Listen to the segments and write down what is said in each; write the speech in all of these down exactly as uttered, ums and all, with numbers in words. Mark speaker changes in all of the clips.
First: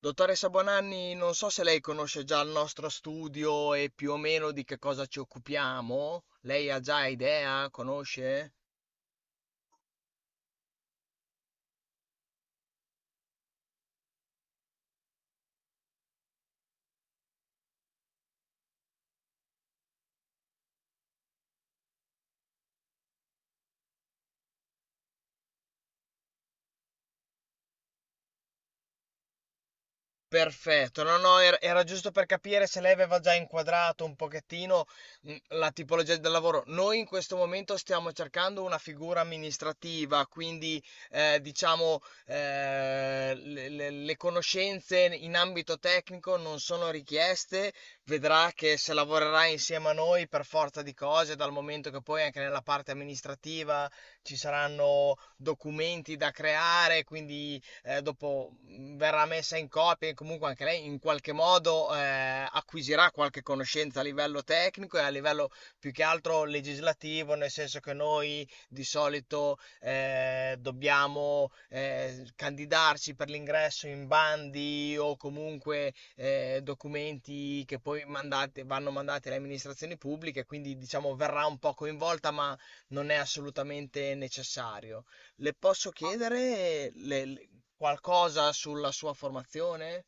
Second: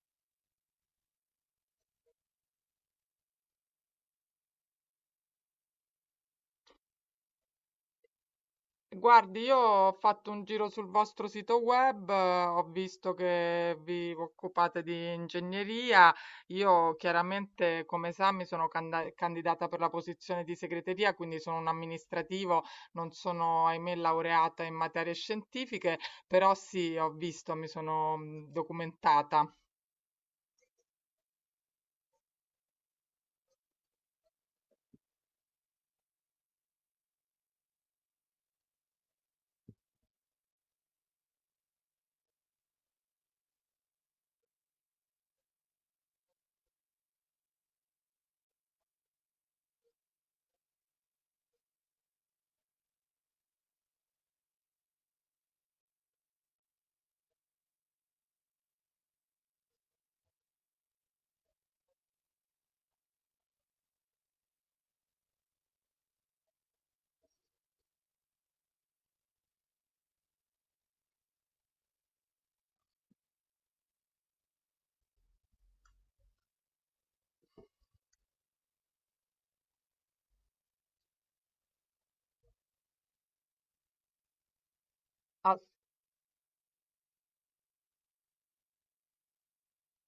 Speaker 1: Dottoressa Bonanni, non so se lei conosce già il nostro studio e più o meno di che cosa ci occupiamo. Lei ha già idea? Conosce?
Speaker 2: Guardi, io ho fatto un giro sul vostro sito web, eh, ho visto che vi occupate di ingegneria. Io chiaramente come sa mi sono canda- candidata per la posizione di segreteria, quindi sono un amministrativo, non sono ahimè laureata in materie scientifiche, però sì, ho visto, mi sono mh, documentata.
Speaker 1: Perfetto, no, no, era era giusto per capire se lei aveva già inquadrato un pochettino, mhmm, la tipologia del lavoro. Noi in questo momento stiamo cercando una figura amministrativa, quindi, ehm, diciamo, ehm, le le le conoscenze in ambito tecnico non sono richieste. Vedrà che se lavorerà insieme a noi per forza di cose, dal momento che poi anche nella parte amministrativa ci saranno documenti da creare, quindi eh, dopo mh, verrà messa in copia e comunque anche lei in qualche modo eh, acquisirà qualche conoscenza a livello tecnico e a livello più che altro legislativo, nel senso che noi di solito eh, dobbiamo eh, candidarci per l'ingresso in bandi o comunque eh, documenti che poi mandate- vanno mandati alle amministrazioni pubbliche, quindi diciamo verrà un po' coinvolta, ma non è assolutamente necessario. Le posso chiedere le- qualcosa sulla sua formazione?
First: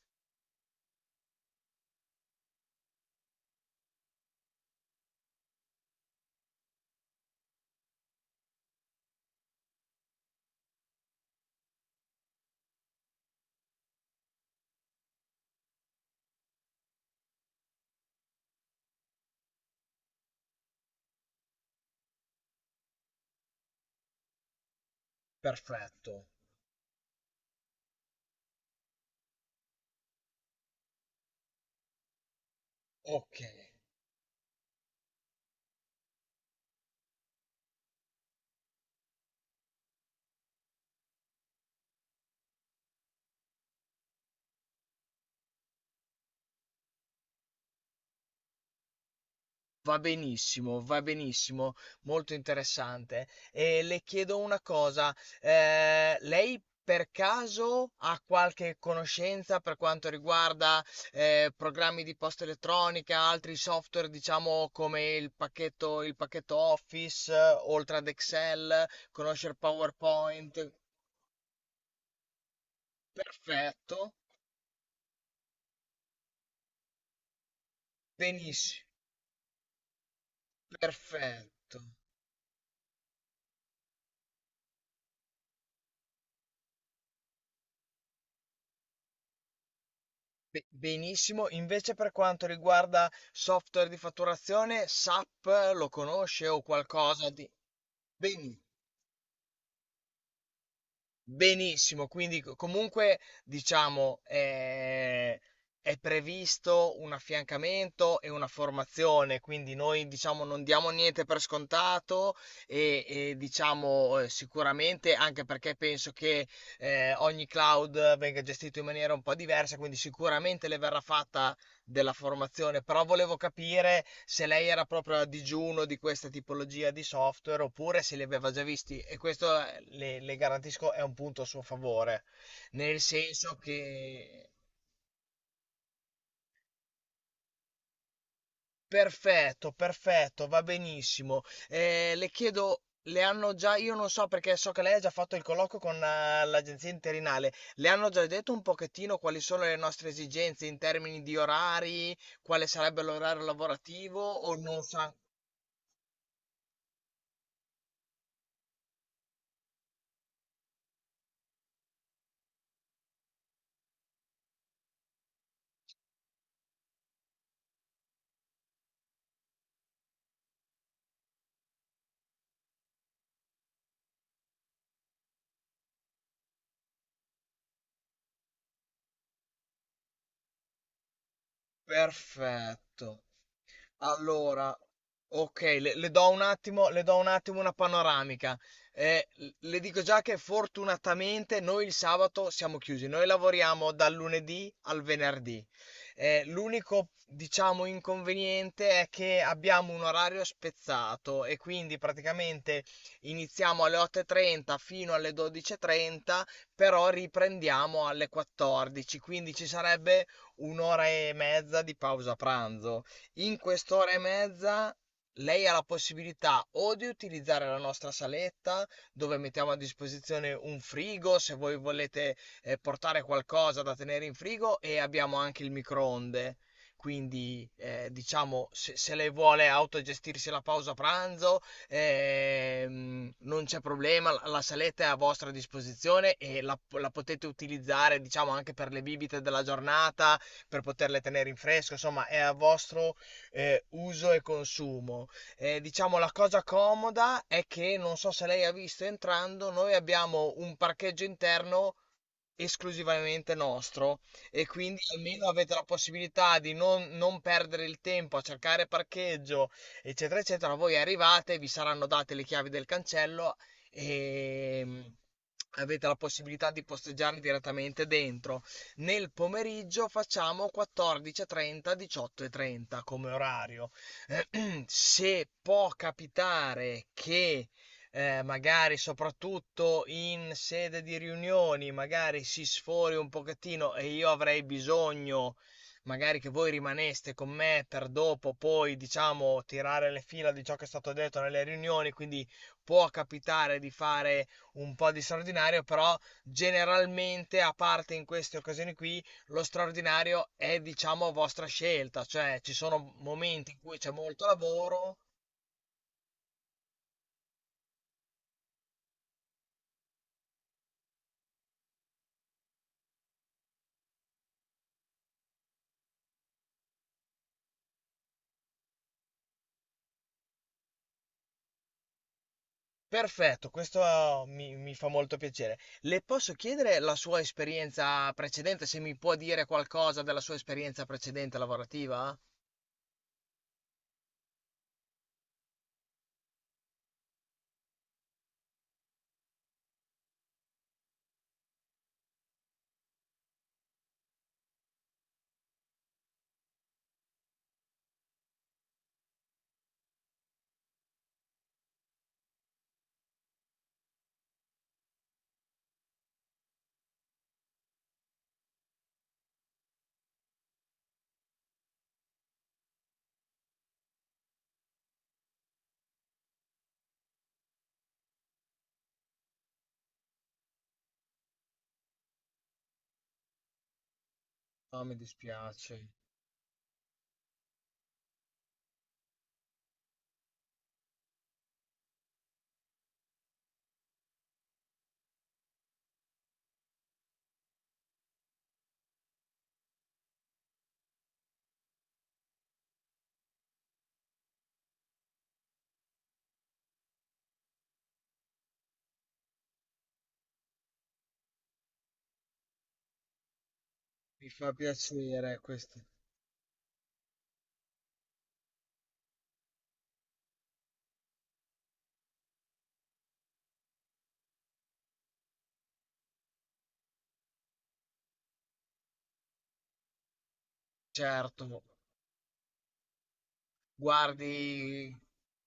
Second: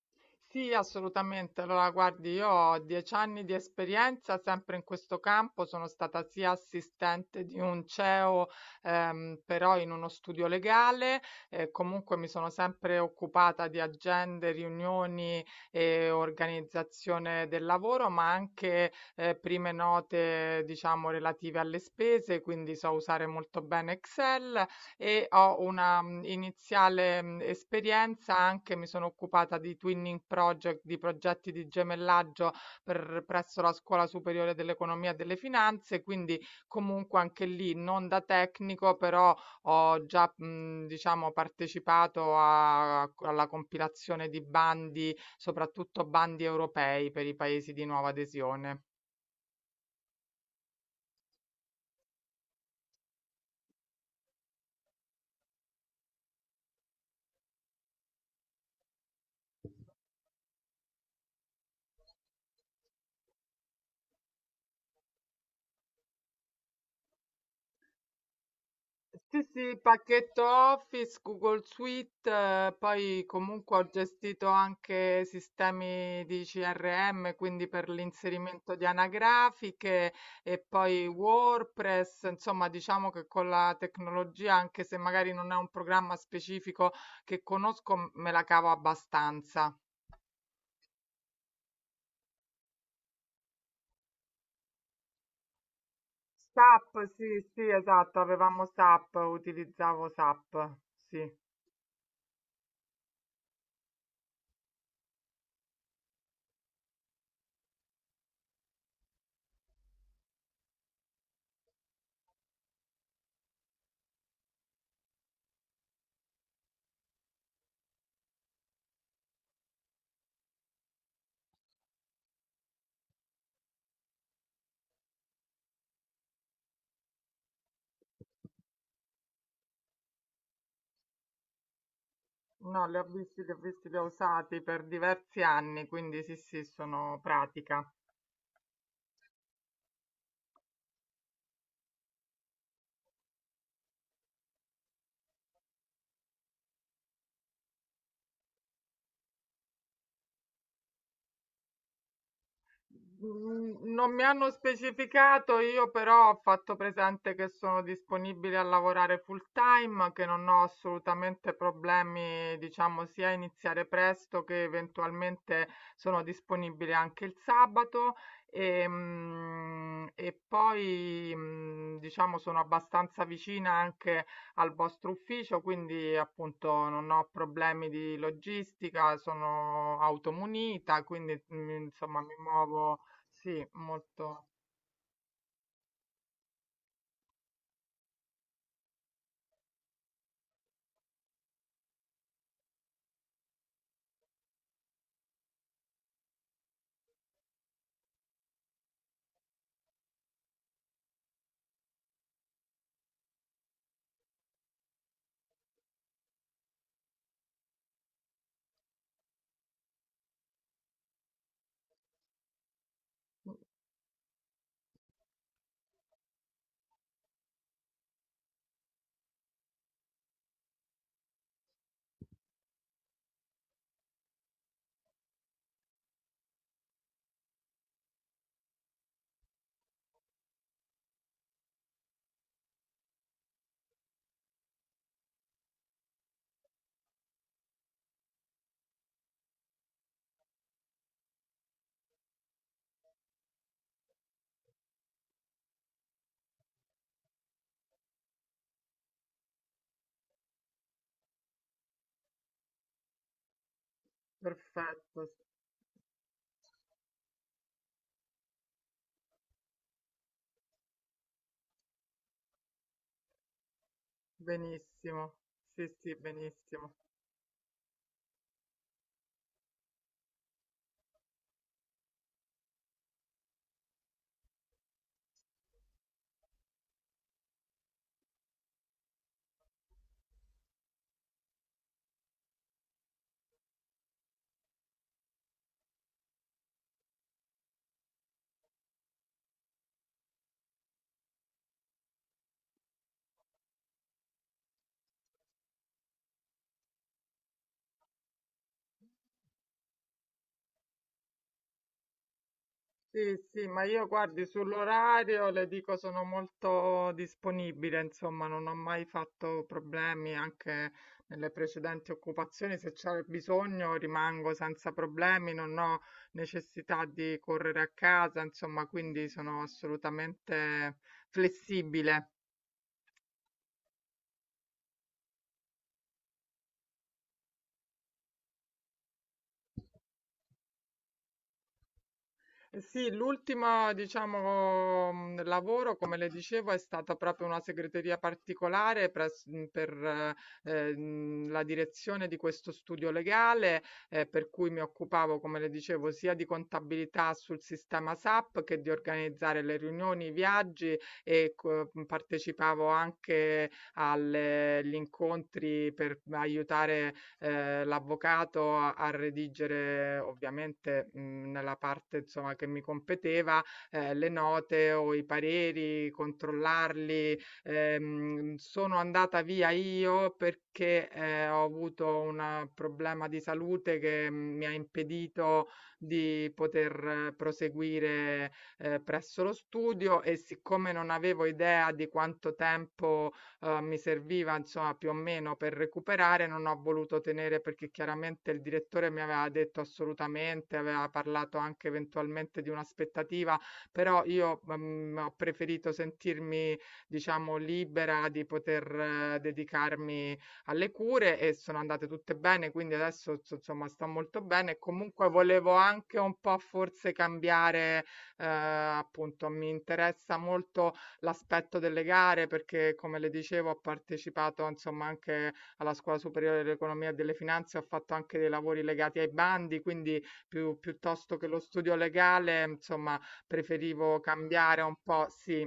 Speaker 2: Sì, assolutamente. Allora, guardi, io ho dieci anni di esperienza sempre in questo campo, sono stata sia assistente di un C E O, ehm, però in uno studio legale, eh, comunque mi sono sempre occupata di agende, riunioni e organizzazione del lavoro, ma anche eh, prime note, diciamo, relative alle spese, quindi so usare molto bene Excel e ho una,
Speaker 1: Perfetto,
Speaker 2: mhmm, iniziale, mhmm, esperienza anche mi sono occupata di twinning project, di progetti di gemellaggio per
Speaker 1: ok.
Speaker 2: presso la Scuola Superiore dell'Economia e delle Finanze, quindi comunque anche lì non da tecnico, però ho già, mhmm, diciamo partecipato a co alla compilazione di bandi, soprattutto bandi europei per i paesi di nuova adesione.
Speaker 1: Va benissimo, va benissimo, molto interessante. E le chiedo una cosa, eh, lei per caso ha qualche conoscenza per quanto riguarda eh, programmi di posta elettronica, altri software, diciamo come il pacchetto, il pacchetto Office, eh, oltre ad Excel,
Speaker 2: Sì,
Speaker 1: conoscere
Speaker 2: sì, pacchetto
Speaker 1: PowerPoint?
Speaker 2: Office, Google Suite, eh, poi comunque ho
Speaker 1: Perfetto,
Speaker 2: gestito anche sistemi di C R M, quindi per l'inserimento
Speaker 1: benissimo,
Speaker 2: di anagrafiche e poi
Speaker 1: perfetto.
Speaker 2: WordPress, insomma diciamo che con la tecnologia, anche se magari non è un programma specifico che conosco, m- me la cavo abbastanza.
Speaker 1: Be- Benissimo, invece per quanto riguarda software di fatturazione, SAP lo conosce o
Speaker 2: S A P,
Speaker 1: qualcosa
Speaker 2: sì,
Speaker 1: di...
Speaker 2: sì, esatto,
Speaker 1: Beni-
Speaker 2: avevamo S A P, utilizzavo S A P, sì.
Speaker 1: Benissimo, quindi co- comunque diciamo eh, è previsto un affiancamento e una formazione, quindi noi diciamo non diamo niente per scontato e, e, diciamo eh, sicuramente anche perché penso che eh, ogni cloud venga gestito in maniera un po' diversa, quindi sicuramente le verrà fatta della formazione, però volevo capire se lei era proprio a digiuno di questa tipologia di software oppure se li aveva già visti e questo eh, le, le garantisco è un punto a suo favore,
Speaker 2: No, li
Speaker 1: nel
Speaker 2: ho visti, li ho
Speaker 1: senso
Speaker 2: visti, li ho
Speaker 1: che
Speaker 2: usati per diversi anni, quindi sì, sì, sono pratica.
Speaker 1: perfetto, perfetto, va benissimo. Eh, le chiedo, le hanno già, io non so perché so che lei ha già fatto il colloquio con eh, l'agenzia interinale, le hanno già detto un pochettino quali sono le nostre esigenze in termini di orari, quale sarebbe l'orario
Speaker 2: Mm, non
Speaker 1: lavorativo
Speaker 2: mi hanno
Speaker 1: o non sa?
Speaker 2: specificato, io però ho fatto presente che sono disponibile a lavorare full time, che non ho assolutamente problemi, diciamo, sia a iniziare presto che eventualmente sono disponibile anche il sabato. E, mm, e poi, mm, diciamo, sono abbastanza vicina anche al vostro ufficio, quindi appunto non ho problemi di logistica, sono automunita, quindi mm, insomma mi muovo,
Speaker 1: Perfetto.
Speaker 2: sì, molto
Speaker 1: Allora, ok, le, le do un attimo, le do un attimo una panoramica. Eh, le dico già che fortunatamente noi il sabato siamo chiusi, noi lavoriamo dal lunedì al venerdì. Eh, l'unico, diciamo, inconveniente è che abbiamo un orario spezzato e quindi praticamente iniziamo alle otto e trenta fino alle dodici e trenta, però riprendiamo alle quattordici, quindi ci sarebbe un'ora e mezza di pausa pranzo. In quest'ora e mezza lei ha la possibilità o di utilizzare la nostra saletta dove mettiamo a disposizione un frigo se voi volete eh, portare qualcosa da tenere in frigo e abbiamo anche il microonde. Quindi, eh, diciamo, se, se lei vuole autogestirsi la pausa pranzo, ehm, non c'è problema, la, la saletta è a vostra disposizione e la, la potete utilizzare, diciamo, anche per le bibite della giornata, per poterle tenere in fresco, insomma, è a vostro eh, uso e consumo. Eh, diciamo la cosa comoda è che non so se lei ha visto entrando, noi abbiamo un parcheggio interno esclusivamente nostro e quindi
Speaker 2: perfetto,
Speaker 1: almeno avete la possibilità di non, non perdere il tempo a cercare parcheggio, eccetera, eccetera. Voi arrivate, vi saranno date le chiavi del cancello e mm,
Speaker 2: benissimo, sì,
Speaker 1: avete
Speaker 2: sì,
Speaker 1: la possibilità di
Speaker 2: benissimo.
Speaker 1: posteggiare direttamente dentro. Nel pomeriggio facciamo quattordici e trenta, diciotto e trenta come orario. Eh, Se può capitare che eh, magari soprattutto in sede di riunioni, magari si sfori un pochettino e io avrei bisogno, magari che voi rimaneste con me per dopo, poi diciamo tirare le fila di ciò che è stato detto nelle riunioni, quindi può capitare di fare un po' di straordinario, però generalmente, a parte in queste occasioni qui, lo straordinario è diciamo a vostra scelta, cioè ci sono
Speaker 2: Sì, sì,
Speaker 1: momenti in
Speaker 2: ma
Speaker 1: cui
Speaker 2: io
Speaker 1: c'è
Speaker 2: guardi
Speaker 1: molto lavoro.
Speaker 2: sull'orario, le dico sono molto disponibile, insomma, non ho mai fatto problemi anche nelle precedenti occupazioni, se c'è bisogno rimango senza problemi, non ho necessità di correre a casa, insomma, quindi sono assolutamente flessibile.
Speaker 1: Perfetto, questo, oh, mi, mi fa molto piacere. Le posso chiedere la sua esperienza precedente, se mi può dire qualcosa della sua esperienza precedente lavorativa?
Speaker 2: Eh sì, l'ultimo, diciamo, mh, lavoro, come le dicevo, è stata proprio una segreteria particolare pres- mh, per eh, eh, mh, la direzione di questo studio legale, eh, per cui mi occupavo, come le dicevo, sia di contabilità sul sistema S A P che di organizzare le riunioni, i viaggi e co- mh, partecipavo anche alle- agli incontri per aiutare ehm, l'avvocato a a redigere ovviamente, mhmm, nella parte insomma che mi competeva, ehm, le note o i pareri, controllarli. Ehm, sono andata via io perché, ehm, ho avuto un problema di salute che mh, mi ha
Speaker 1: No, mi
Speaker 2: impedito
Speaker 1: dispiace,
Speaker 2: di poter eh, proseguire, ehm, presso lo studio e siccome non avevo idea di quanto tempo uhm, mi serviva insomma più o meno per recuperare, non ho voluto tenere perché chiaramente il direttore mi aveva detto assolutamente, aveva parlato anche eventualmente di un'aspettativa, però io, mhmm, ho preferito sentirmi diciamo libera di poter eh, dedicarmi alle cure e sono andate tutte bene, quindi adesso so insomma sto molto
Speaker 1: mi fa
Speaker 2: bene e comunque
Speaker 1: piacere
Speaker 2: volevo
Speaker 1: questo.
Speaker 2: anche un po' forse cambiare, uhm, appunto mi interessa molto l'aspetto delle gare perché, come le dicevo, ho partecipato insomma anche alla Scuola Superiore dell'Economia e delle Finanze, ho fatto anche dei lavori legati ai bandi, quindi più, piuttosto che lo
Speaker 1: Certo,
Speaker 2: studio legale, insomma, preferivo cambiare un
Speaker 1: guardi,
Speaker 2: po', sì,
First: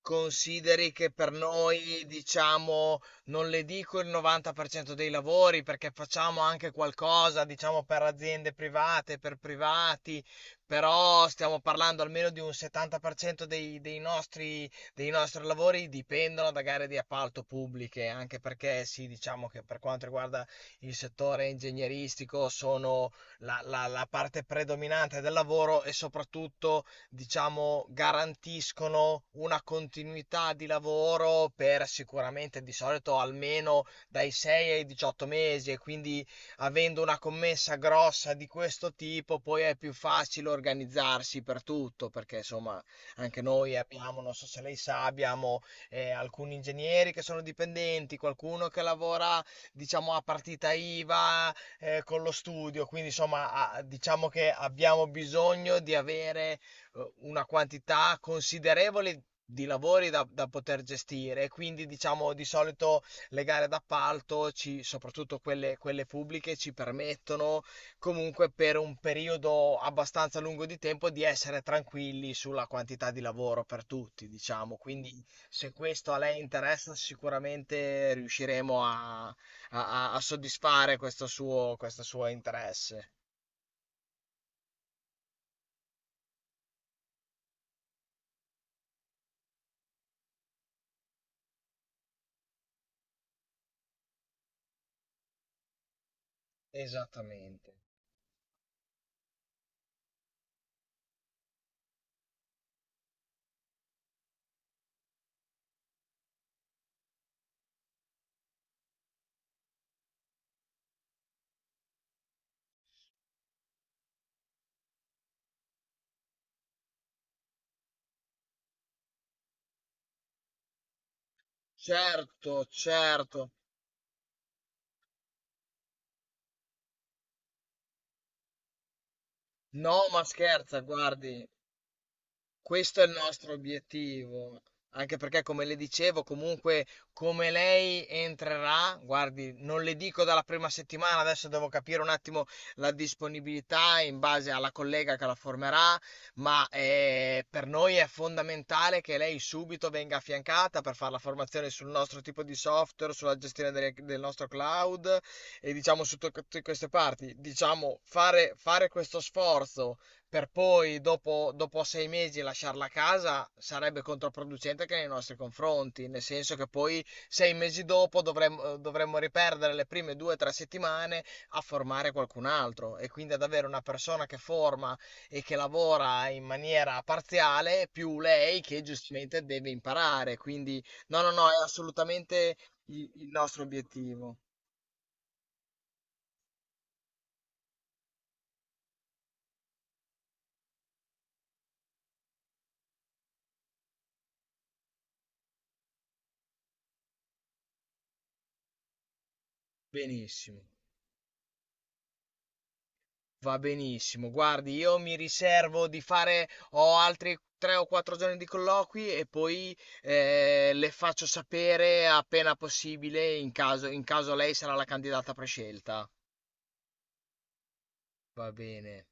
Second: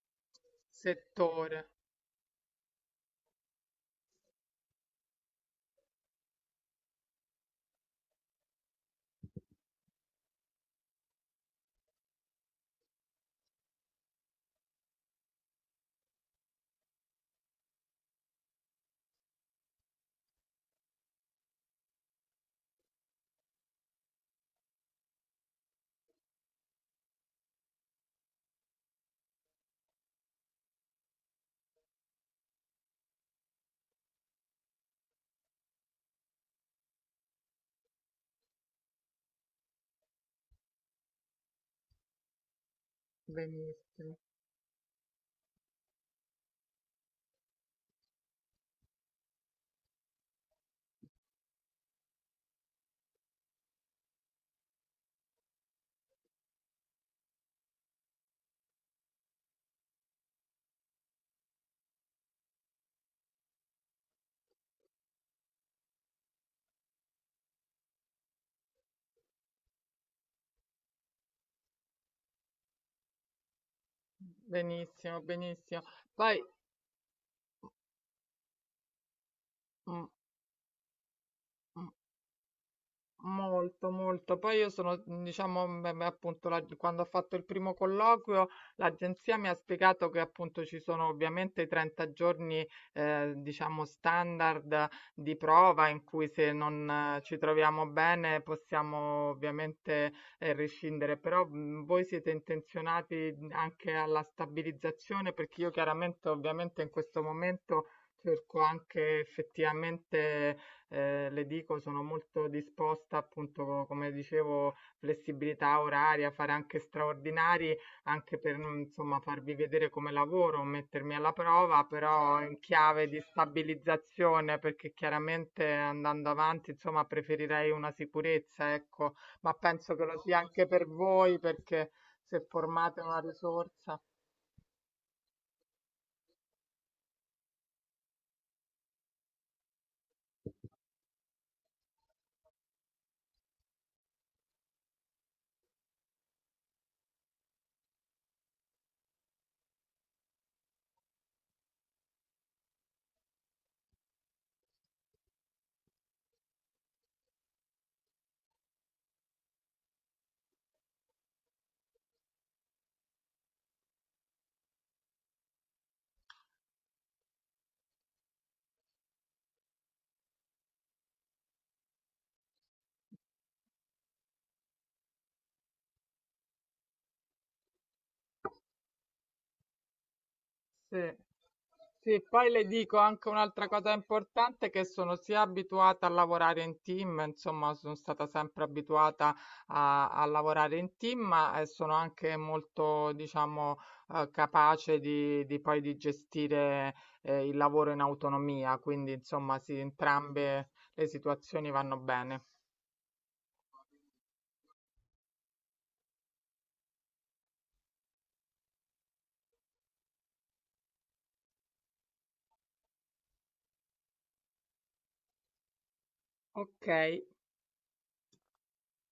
Speaker 1: consideri che per
Speaker 2: settore.
Speaker 1: noi, diciamo, non le dico il novanta per cento dei lavori perché facciamo anche qualcosa, diciamo, per aziende private, per privati, però stiamo parlando almeno di un settanta per cento dei, dei nostri, dei nostri lavori dipendono da gare di appalto pubbliche, anche perché sì, diciamo che per quanto riguarda il settore ingegneristico sono la, la la parte predominante del lavoro e soprattutto diciamo, garantiscono una continuità di lavoro per sicuramente di solito almeno dai sei ai diciotto mesi e quindi avendo una commessa grossa di questo tipo poi è più facile organizzarsi per tutto perché insomma anche noi
Speaker 2: Benissimo,
Speaker 1: abbiamo, non so se lei sa, abbiamo eh, alcuni ingegneri che sono dipendenti, qualcuno che lavora diciamo a partita IVA eh, con lo studio, quindi insomma a- diciamo che abbiamo bisogno di avere eh, una quantità considerevole di lavori da, da poter gestire, e quindi diciamo di solito le gare d'appalto, ci- soprattutto quelle, quelle pubbliche, ci permettono comunque per un periodo abbastanza lungo di tempo di essere tranquilli sulla quantità di lavoro per tutti, diciamo.
Speaker 2: benissimo,
Speaker 1: Quindi se
Speaker 2: benissimo.
Speaker 1: questo a
Speaker 2: Poi,
Speaker 1: lei interessa, sicuramente riusciremo a, a-
Speaker 2: mm,
Speaker 1: a- a soddisfare questo suo,
Speaker 2: mm.
Speaker 1: questo suo interesse.
Speaker 2: Molto, molto. Poi io sono, mh, diciamo, m- m- appunto, la- quando ho fatto il primo colloquio, l'agenzia mi ha spiegato che appunto ci sono ovviamente i trenta giorni, eh, diciamo, standard di prova in cui se non eh, ci
Speaker 1: Esattamente.
Speaker 2: troviamo bene possiamo ovviamente eh, rescindere, però mh, voi siete intenzionati anche alla stabilizzazione perché io chiaramente, ovviamente in questo momento cerco anche effettivamente eh, le dico, sono molto disposta, appunto, come dicevo, flessibilità oraria, fare anche straordinari, anche per, non, insomma, farvi vedere come lavoro, mettermi alla prova, però in
Speaker 1: Certo,
Speaker 2: chiave di
Speaker 1: certo.
Speaker 2: stabilizzazione, perché chiaramente andando avanti, insomma, preferirei una sicurezza, ecco, ma penso
Speaker 1: No,
Speaker 2: che lo
Speaker 1: ma
Speaker 2: sia anche
Speaker 1: scherza,
Speaker 2: per voi,
Speaker 1: guardi,
Speaker 2: perché se formate
Speaker 1: questo è il
Speaker 2: una
Speaker 1: nostro
Speaker 2: risorsa.
Speaker 1: obiettivo, anche perché come le dicevo, comunque come lei entrerà, guardi, non le dico dalla prima settimana, adesso devo capire un attimo la disponibilità in base alla collega che la formerà, ma eh, per noi è fondamentale che lei subito venga affiancata per fare la formazione sul nostro tipo di software, sulla gestione delle- del nostro cloud e diciamo su tutte queste parti, diciamo fare fare questo sforzo per poi dopo, dopo sei mesi lasciarla a casa sarebbe controproducente anche nei nostri confronti, nel senso che poi sei mesi dopo dovremmo, dovremmo riperdere le prime due o tre settimane a formare qualcun altro e quindi ad avere una persona che forma e che lavora in maniera parziale più lei che giustamente deve imparare. Quindi no,
Speaker 2: Sì.
Speaker 1: no, no, è
Speaker 2: Sì, poi
Speaker 1: assolutamente
Speaker 2: le dico
Speaker 1: il
Speaker 2: anche
Speaker 1: il nostro
Speaker 2: un'altra cosa
Speaker 1: obiettivo.
Speaker 2: importante, che sono sia abituata a lavorare in team, insomma, sono stata sempre abituata a, a lavorare in team, ma eh, sono anche molto, diciamo, eh, capace di, di poi di gestire eh, il lavoro in autonomia, quindi, insomma, sì,
Speaker 1: Benissimo.
Speaker 2: entrambe le situazioni vanno bene.
Speaker 1: Va benissimo. Guardi, io mi riservo di fare, ho altri tre o quattro giorni di colloqui e poi eh, le faccio sapere appena possibile in caso in caso lei sarà la candidata prescelta.
Speaker 2: Ok.
Speaker 1: Va bene.